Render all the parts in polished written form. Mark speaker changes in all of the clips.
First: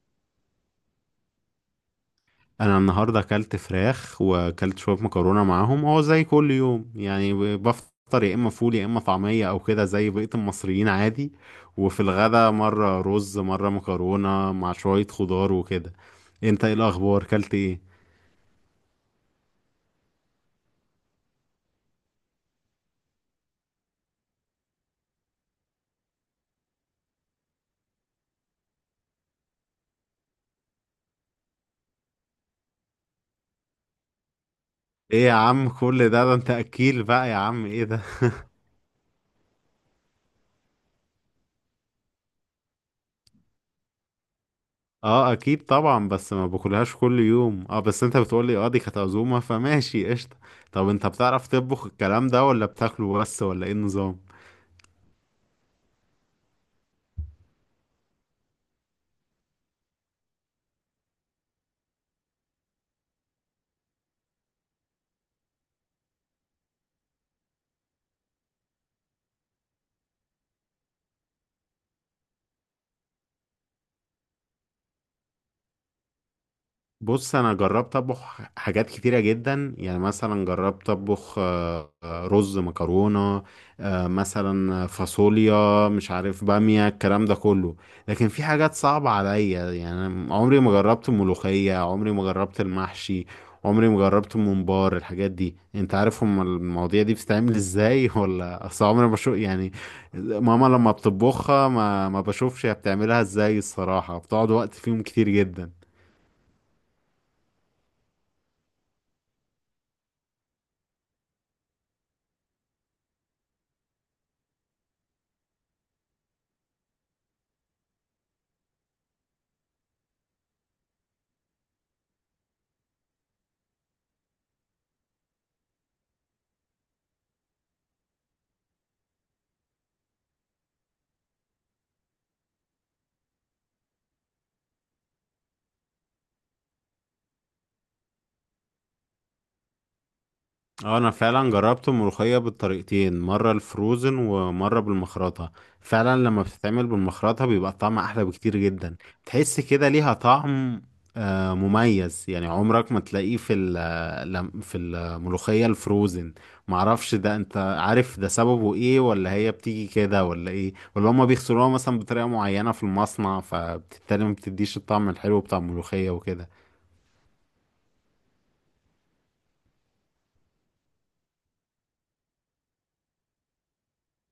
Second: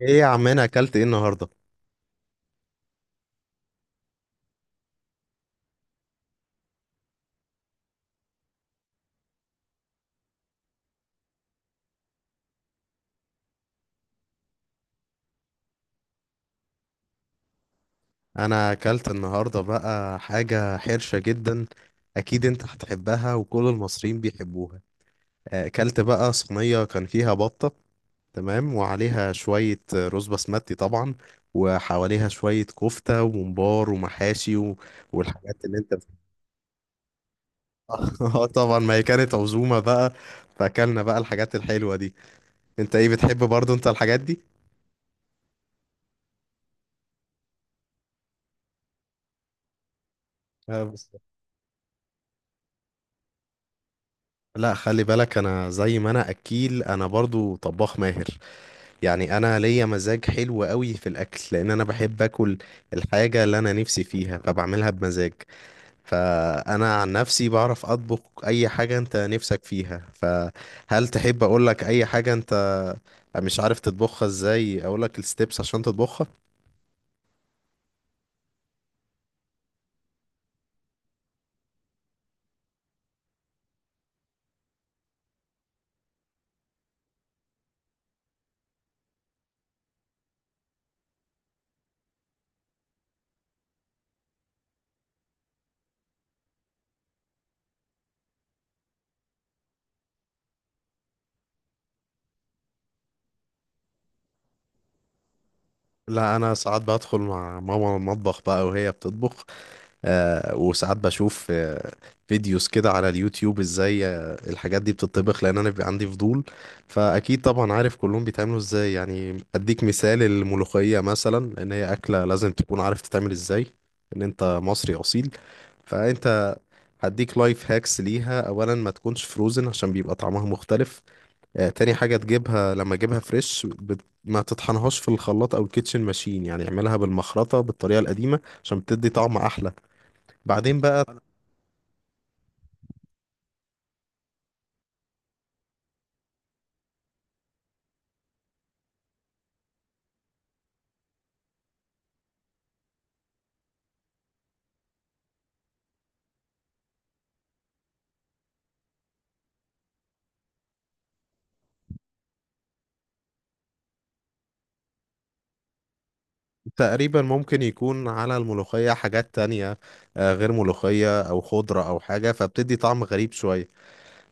Speaker 1: ايه يا عم، انا اكلت ايه النهارده؟
Speaker 2: انا النهارده اكلت فراخ واكلت شويه مكرونه معاهم. هو زي كل يوم، يعني بفطر يا اما فول يا اما طعميه او كده زي بقيه المصريين عادي. وفي الغدا مره رز مره مكرونه مع شويه خضار وكده. انت ايه الاخبار، اكلت ايه؟
Speaker 1: انا اكلت النهارده بقى حاجه حرشه جدا. اكيد انت هتحبها وكل المصريين بيحبوها. اكلت بقى صينيه كان فيها بطه. تمام، وعليها شويه رز بسمتي طبعا، وحواليها شويه كفته وممبار ومحاشي
Speaker 2: ايه يا
Speaker 1: والحاجات
Speaker 2: عم
Speaker 1: اللي انت
Speaker 2: كل
Speaker 1: بتحبها.
Speaker 2: ده، انت اكيل بقى يا عم، ايه ده؟
Speaker 1: اه طبعا، ما هي كانت عزومه بقى، فاكلنا بقى الحاجات الحلوه دي. انت ايه بتحب برضو انت الحاجات دي؟
Speaker 2: اه اكيد طبعا، بس ما باكلهاش كل يوم. اه بس انت بتقولي اه دي كانت عزومه، فماشي قشطه. طب انت
Speaker 1: بس
Speaker 2: بتعرف تطبخ الكلام ده ولا بتاكله بس، ولا ايه النظام؟
Speaker 1: لا، خلي بالك، انا زي ما انا اكيل انا برضو طباخ ماهر. يعني انا ليا مزاج حلو قوي في الاكل، لان انا بحب اكل الحاجة اللي انا نفسي فيها، فبعملها بمزاج. فانا عن نفسي بعرف اطبخ اي حاجة انت نفسك فيها. فهل تحب اقول لك اي حاجة انت مش عارف تطبخها ازاي، اقول لك الستبس عشان تطبخها؟
Speaker 2: بص، انا جربت اطبخ حاجات كتيره جدا، يعني مثلا جربت اطبخ رز، مكرونه، مثلا فاصوليا، مش عارف، باميه، الكلام ده كله. لكن في حاجات صعبه عليا، يعني عمري ما جربت الملوخيه، عمري ما جربت المحشي، عمري ما جربت الممبار. الحاجات دي انت عارف هم المواضيع دي بتتعمل ازاي؟ ولا اصل عمري ما بشوف، يعني ماما لما بتطبخها ما بشوفش هي بتعملها ازاي. الصراحه بتقعد وقت فيهم كتير جدا.
Speaker 1: لا، انا ساعات بدخل مع ماما المطبخ بقى وهي بتطبخ، وساعات بشوف فيديوز كده على اليوتيوب ازاي الحاجات دي بتطبخ، لان انا بيبقى عندي فضول. فاكيد طبعا عارف كلهم بيتعملوا ازاي. يعني اديك مثال الملوخية مثلا، لان هي اكلة لازم تكون عارف تتعمل ازاي ان انت مصري اصيل. فانت هديك لايف هاكس ليها: اولا ما تكونش فروزن، عشان بيبقى طعمها مختلف. تاني حاجة تجيبها لما تجيبها فريش، ما تطحنهاش في الخلاط او الكيتشن ماشين، يعني اعملها بالمخرطة بالطريقة القديمة، عشان بتدي طعم احلى. بعدين
Speaker 2: اه،
Speaker 1: بقى
Speaker 2: انا فعلا جربت الملوخية بالطريقتين، مرة الفروزن ومرة بالمخرطة. فعلا لما بتتعمل بالمخرطة بيبقى طعمها احلى بكتير جدا. تحس كده ليها طعم مميز، يعني عمرك ما تلاقيه في في الملوخية الفروزن. معرفش ده، انت عارف ده سببه ايه، ولا هي بتيجي كده ولا ايه، ولا هما بيغسلوها مثلا بطريقة معينة في المصنع فبالتالي ما بتديش الطعم الحلو بتاع الملوخية وكده؟
Speaker 1: تقريبا ممكن يكون على الملوخية حاجات تانية غير ملوخية أو خضرة أو حاجة، فبتدي طعم غريب شوية.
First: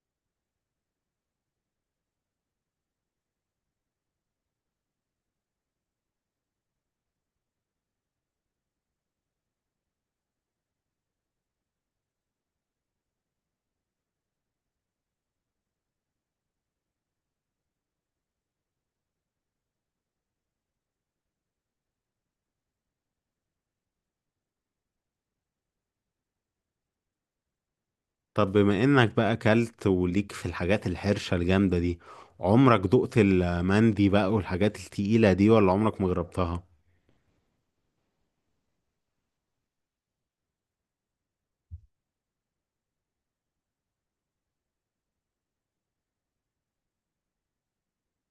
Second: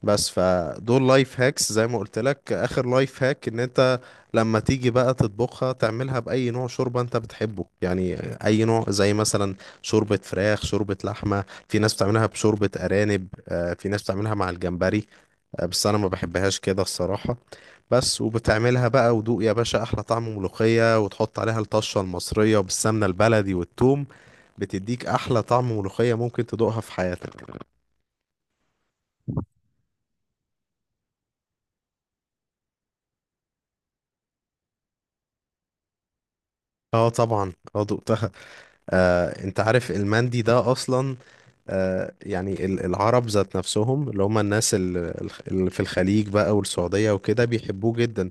Speaker 1: بس فدول لايف هاكس زي ما قلت لك. آخر لايف هاك، إن أنت لما تيجي بقى تطبخها، تعملها بأي نوع شوربة أنت بتحبه يعني. أي نوع، زي مثلا شوربة فراخ، شوربة لحمة، في ناس بتعملها بشوربة أرانب، في ناس بتعملها مع الجمبري بس أنا ما بحبهاش كده الصراحة. بس وبتعملها بقى ودوق يا باشا احلى طعم ملوخية، وتحط عليها الطشة المصرية وبالسمنة البلدي والثوم، بتديك احلى طعم ملوخية ممكن تدوقها في حياتك.
Speaker 2: طب بما انك بقى اكلت وليك في الحاجات الحرشة الجامدة دي، عمرك دقت المندي بقى والحاجات التقيلة دي ولا عمرك ما جربتها؟
Speaker 1: اه طبعا، اه دقتها. آه، انت عارف المندي ده اصلا؟ آه، يعني العرب ذات نفسهم، اللي هم الناس اللي في الخليج بقى والسعودية وكده، بيحبوه جدا.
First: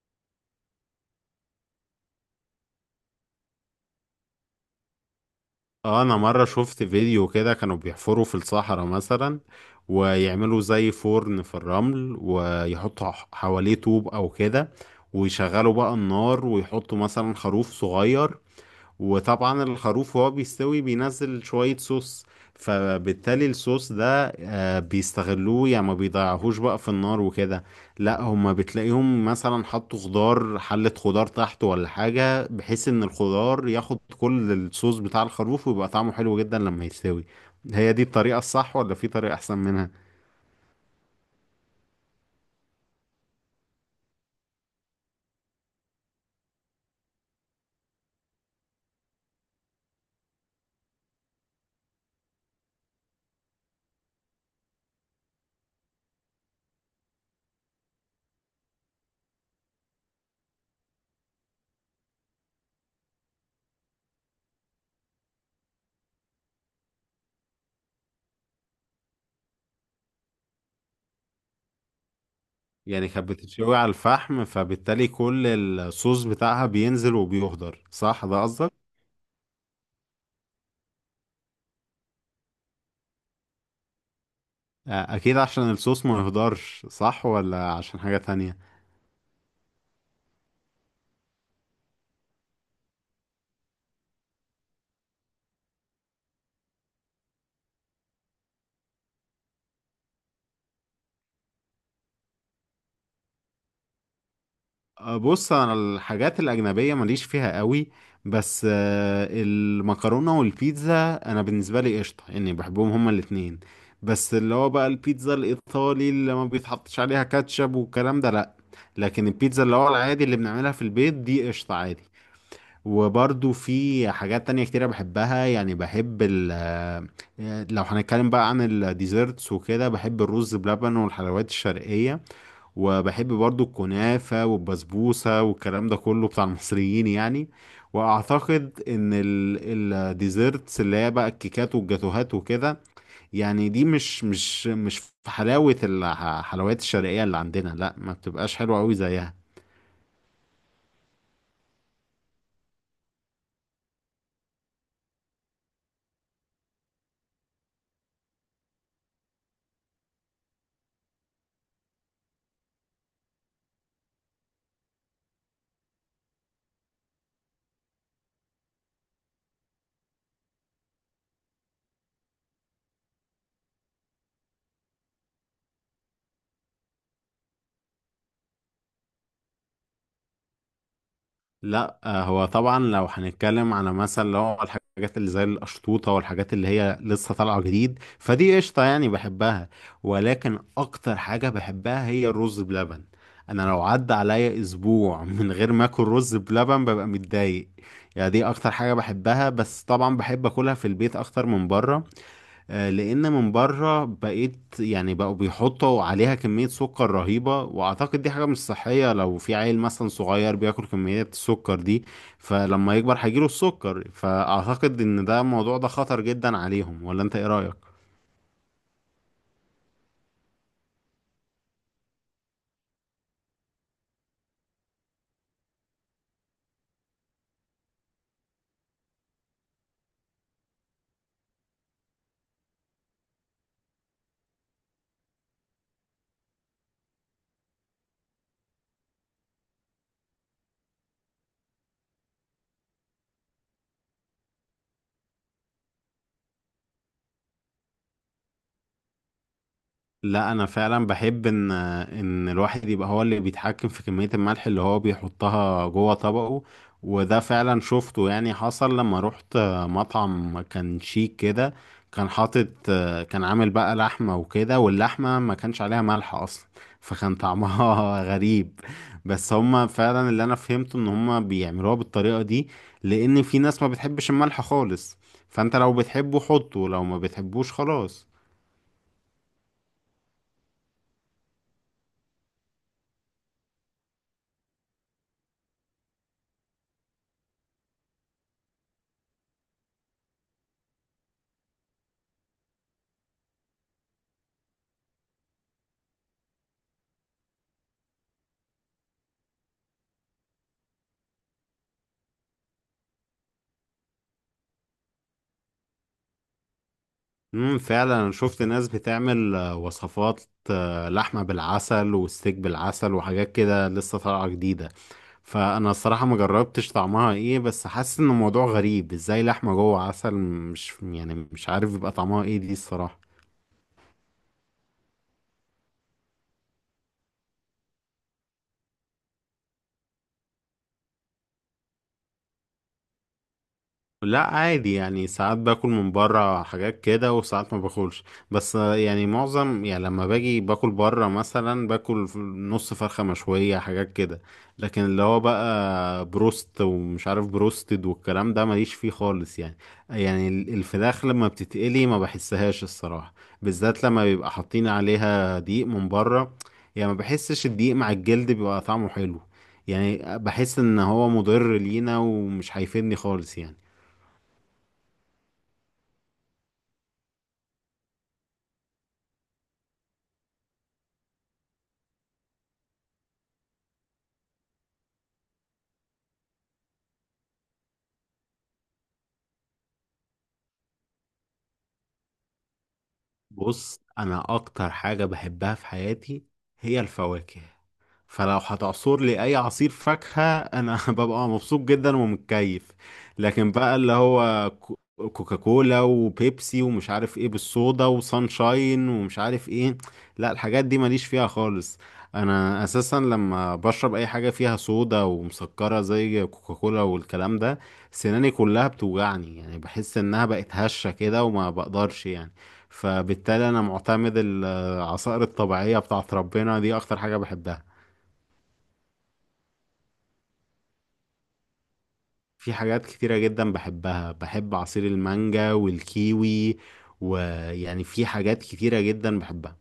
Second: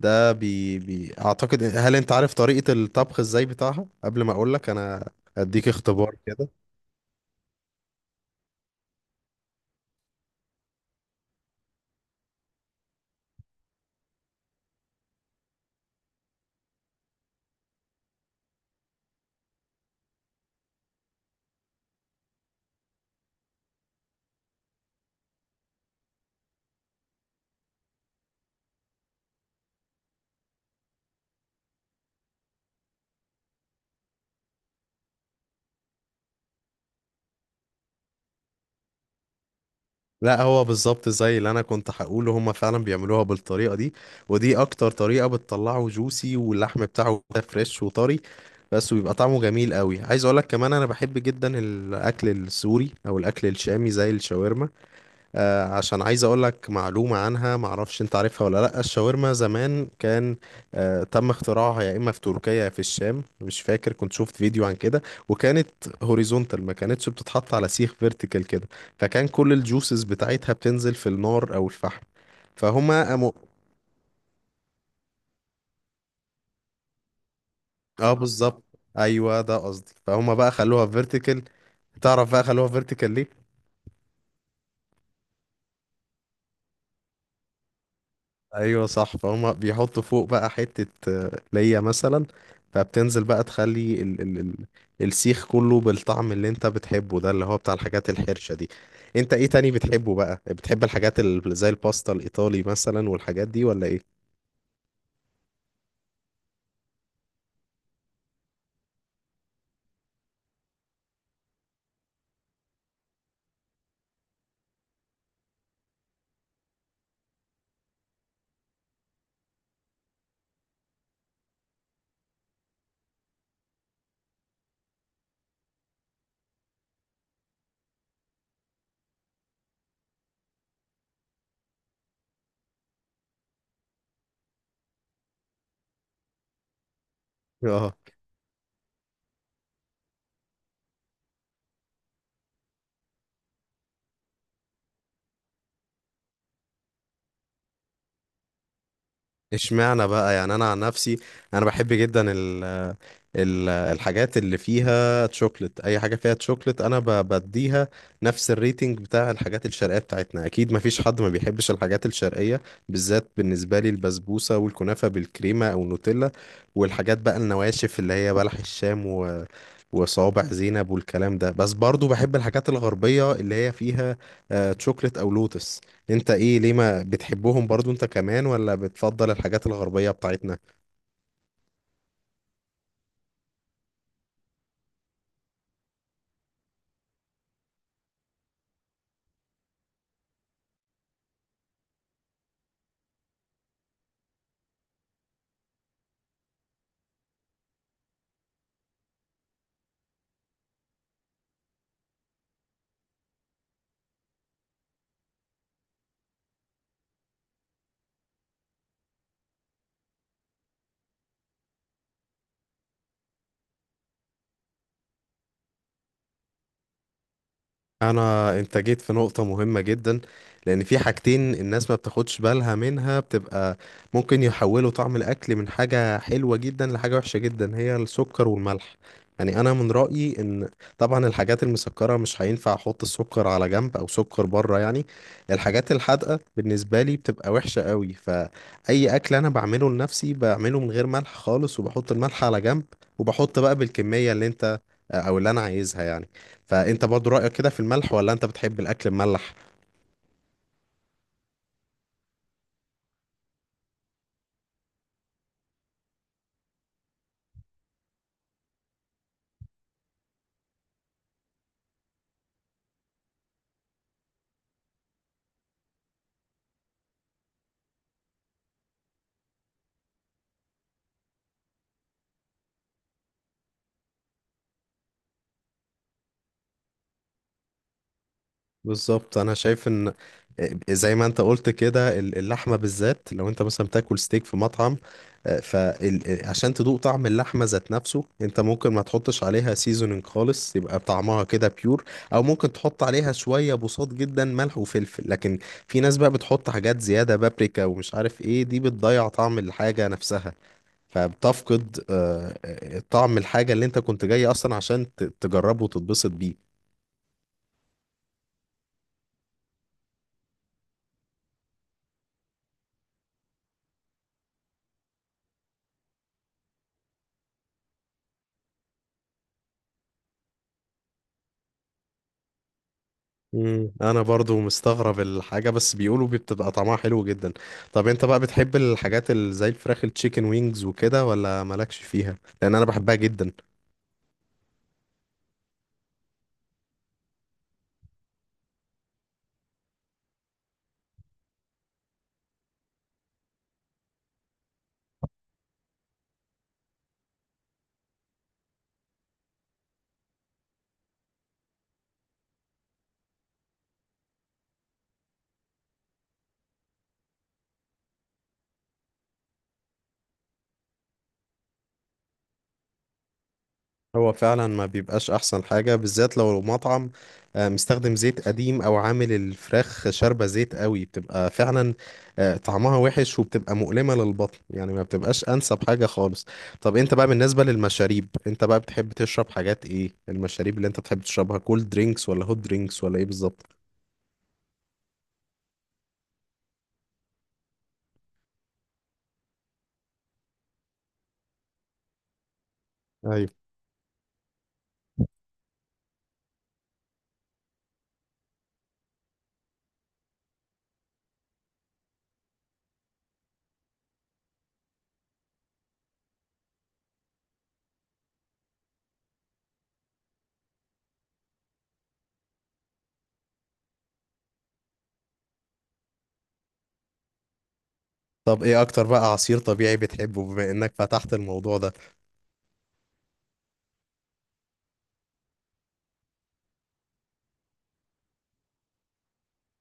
Speaker 1: ده بي اعتقد. هل انت عارف طريقة الطبخ ازاي بتاعها قبل ما اقولك انا؟ اديك
Speaker 2: اه،
Speaker 1: اختبار
Speaker 2: انا مرة
Speaker 1: كده.
Speaker 2: شفت فيديو كده كانوا بيحفروا في الصحراء مثلا، ويعملوا زي فرن في الرمل، ويحطوا حواليه طوب او كده، ويشغلوا بقى النار ويحطوا مثلا خروف صغير. وطبعا الخروف وهو بيستوي بينزل شوية صوص، فبالتالي الصوص ده بيستغلوه، يعني ما بيضيعوهوش بقى في النار وكده. لا، هما بتلاقيهم مثلا حطوا خضار، حلة خضار تحت ولا حاجة، بحيث ان الخضار ياخد كل الصوص بتاع الخروف ويبقى طعمه حلو جدا لما يستوي. هي دي الطريقة الصح ولا في طريقة احسن منها؟
Speaker 1: لا، هو بالظبط زي اللي انا كنت هقوله، هما فعلا بيعملوها بالطريقه دي، ودي اكتر طريقه بتطلعه جوسي واللحم بتاعه كده فريش وطري بس، ويبقى طعمه جميل قوي. عايز اقولك كمان، انا بحب جدا الاكل السوري او الاكل الشامي زي الشاورما. عشان عايز اقول لك معلومه عنها معرفش انت عارفها ولا لا. الشاورما زمان كان تم اختراعها يا اما في تركيا يا في الشام، مش فاكر، كنت شفت فيديو عن كده. وكانت هوريزونتال، ما كانتش بتتحط على سيخ فيرتيكال كده، فكان كل الجوسز بتاعتها بتنزل في النار او الفحم، فهما
Speaker 2: يعني كانت
Speaker 1: قاموا.
Speaker 2: بتتشوي على الفحم، فبالتالي كل الصوص بتاعها بينزل وبيهدر،
Speaker 1: اه
Speaker 2: صح؟ ده
Speaker 1: بالظبط،
Speaker 2: قصدك؟
Speaker 1: ايوه ده قصدي. فهما بقى خلوها فيرتيكال. تعرف بقى خلوها فيرتيكال ليه؟
Speaker 2: آه، اكيد عشان الصوص ما يهدرش، صح، ولا عشان حاجة تانية؟
Speaker 1: ايوه صح. فهم بيحطوا فوق بقى حتة ليا مثلا، فبتنزل بقى تخلي ال ال ال السيخ كله بالطعم اللي انت بتحبه ده، اللي هو بتاع الحاجات الحرشة دي. انت ايه تاني بتحبه بقى؟ بتحب الحاجات اللي زي الباستا الايطالي مثلا والحاجات دي، ولا ايه؟
Speaker 2: أه، بص، انا الحاجات الاجنبية ماليش فيها قوي، بس المكرونة والبيتزا انا بالنسبة لي قشطة، يعني بحبهم هما الاتنين. بس اللي هو بقى البيتزا الايطالي اللي ما بيتحطش عليها كاتشب والكلام ده، لا. لكن البيتزا اللي هو العادي اللي بنعملها في البيت دي قشطة عادي. وبرضو في حاجات تانية كتيرة بحبها، يعني بحب ال آه، لو هنتكلم بقى عن الديزرتس وكده، بحب الرز بلبن والحلويات الشرقية. وبحب برضو الكنافة والبسبوسة والكلام ده كله بتاع المصريين يعني.
Speaker 1: اه.
Speaker 2: وأعتقد إن الديزرتس اللي هي بقى الكيكات والجاتوهات وكده، يعني دي مش في حلاوة الحلويات الشرقية اللي عندنا. لا، ما بتبقاش حلوة أوي زيها.
Speaker 1: اشمعنى بقى، يعني انا عن نفسي انا بحب جدا الحاجات اللي فيها تشوكلت. اي حاجه فيها تشوكلت انا بديها نفس الريتنج بتاع الحاجات الشرقيه بتاعتنا. اكيد ما فيش حد ما بيحبش الحاجات الشرقيه، بالذات بالنسبه لي البسبوسه والكنافه بالكريمه او نوتيلا، والحاجات بقى النواشف اللي هي بلح الشام وصوابع زينب والكلام ده. بس برضو بحب الحاجات الغربية اللي هي فيها تشوكلت أو لوتس. انت ايه، ليه ما بتحبهم برضو انت كمان، ولا بتفضل الحاجات الغربية بتاعتنا؟
Speaker 2: لا هو طبعا لو هنتكلم على مثلا اللي هو الحاجات اللي زي القشطوطه والحاجات اللي هي لسه طالعه جديد، فدي قشطه يعني بحبها. ولكن اكتر حاجه بحبها هي الرز بلبن. انا لو عدى عليا اسبوع من غير ما اكل رز بلبن ببقى متضايق. يعني دي اكتر حاجه بحبها، بس طبعا بحب اكلها في البيت اكتر من بره. لان من بره بقيت يعني بقوا بيحطوا عليها كمية سكر رهيبة، واعتقد دي حاجة مش صحية. لو في عيل مثلا صغير بياكل كميات السكر دي، فلما يكبر هيجيله السكر. فاعتقد ان ده الموضوع ده خطر جدا عليهم، ولا انت ايه رأيك؟
Speaker 1: انا انت جيت في نقطة مهمة جدا، لان في حاجتين الناس ما بتاخدش بالها منها، بتبقى ممكن يحولوا طعم الاكل من حاجة حلوة جدا لحاجة وحشة جدا، هي السكر والملح. يعني انا من رأيي ان، طبعا الحاجات المسكرة مش هينفع احط السكر على جنب او سكر بره يعني، الحاجات الحادقة بالنسبة لي بتبقى وحشة قوي. فاي اكل انا بعمله لنفسي بعمله من غير ملح خالص، وبحط الملح على جنب، وبحط بقى بالكمية اللي انت او اللي انا عايزها يعني. فانت برضو رأيك كده في الملح، ولا انت بتحب الاكل مملح؟
Speaker 2: لا، انا فعلا بحب ان الواحد يبقى هو اللي بيتحكم في كمية الملح اللي هو بيحطها جوه طبقه. وده فعلا شفته، يعني حصل لما روحت مطعم كان شيك كده. كان حاطط، كان عامل بقى لحمة وكده، واللحمة ما كانش عليها ملح اصلا، فكان طعمها غريب. بس هما فعلا اللي انا فهمته ان هما بيعملوها بالطريقة دي، لان في ناس ما بتحبش الملح خالص. فانت لو بتحبه حطه، لو ما بتحبوش خلاص.
Speaker 1: بالظبط، انا شايف ان زي ما انت قلت كده اللحمه بالذات، لو انت مثلا بتاكل ستيك في مطعم، فعشان تدوق طعم اللحمه ذات نفسه انت ممكن ما تحطش عليها سيزونينج خالص، يبقى طعمها كده بيور، او ممكن تحط عليها شويه بساط جدا، ملح وفلفل. لكن في ناس بقى بتحط حاجات زياده، بابريكا ومش عارف ايه، دي بتضيع طعم الحاجه نفسها، فبتفقد طعم الحاجة اللي انت كنت جاي اصلا عشان تجربه وتتبسط بيه.
Speaker 2: فعلا انا شفت ناس بتعمل وصفات، لحمة بالعسل وستيك بالعسل وحاجات كده لسه طالعة جديدة. فانا الصراحة ما جربتش طعمها ايه، بس حاسس ان الموضوع غريب ازاي. لحمة جوه عسل، مش، يعني مش عارف يبقى طعمها ايه دي، الصراحة.
Speaker 1: انا برضو مستغرب الحاجة، بس بيقولوا بتبقى طعمها حلو جدا. طب انت بقى بتحب الحاجات اللي زي الفراخ، التشيكن وينجز وكده، ولا مالكش فيها؟ لان انا بحبها جدا.
Speaker 2: لا، عادي، يعني ساعات باكل من بره حاجات كده وساعات ما باكلش. بس يعني معظم، يعني لما باجي باكل بره مثلا باكل نص فرخة مشوية، حاجات كده. لكن اللي هو بقى بروست ومش عارف بروستد والكلام ده ماليش فيه خالص يعني. يعني الفراخ لما بتتقلي ما بحسهاش الصراحة، بالذات لما بيبقى حاطين عليها دقيق من بره. يعني ما بحسش الدقيق مع الجلد بيبقى طعمه حلو. يعني بحس ان هو مضر لينا ومش هيفيدني خالص يعني.
Speaker 1: هو فعلا ما بيبقاش احسن حاجة، بالذات لو مطعم مستخدم زيت قديم او عامل الفراخ شاربة زيت قوي، بتبقى فعلا طعمها وحش وبتبقى مؤلمة للبطن، يعني ما بتبقاش انسب حاجة خالص. طب انت بقى بالنسبة للمشاريب، انت بقى بتحب تشرب حاجات ايه؟ المشاريب اللي انت بتحب تشربها كولد درينكس ولا هوت درينكس ولا ايه بالظبط؟
Speaker 2: بص، انا اكتر حاجة بحبها في حياتي هي الفواكه. فلو هتعصر لي اي عصير فاكهة انا ببقى مبسوط جدا ومتكيف.
Speaker 1: ايوه.
Speaker 2: لكن بقى اللي هو كوكاكولا وبيبسي ومش عارف ايه بالصودا وسانشاين ومش عارف ايه، لا الحاجات دي ماليش فيها خالص. انا اساسا لما بشرب اي حاجة فيها صودا ومسكرة زي كوكاكولا والكلام ده، سناني كلها بتوجعني، يعني بحس انها بقت هشة كده وما بقدرش يعني. فبالتالي انا معتمد العصائر الطبيعية بتاعت ربنا، دي اكتر حاجة بحبها.
Speaker 1: طب ايه اكتر بقى عصير طبيعي بتحبه بما انك فتحت الموضوع ده؟
Speaker 2: في حاجات كتيرة جدا بحبها، بحب عصير المانجا والكيوي، ويعني في حاجات كتيرة جدا بحبها.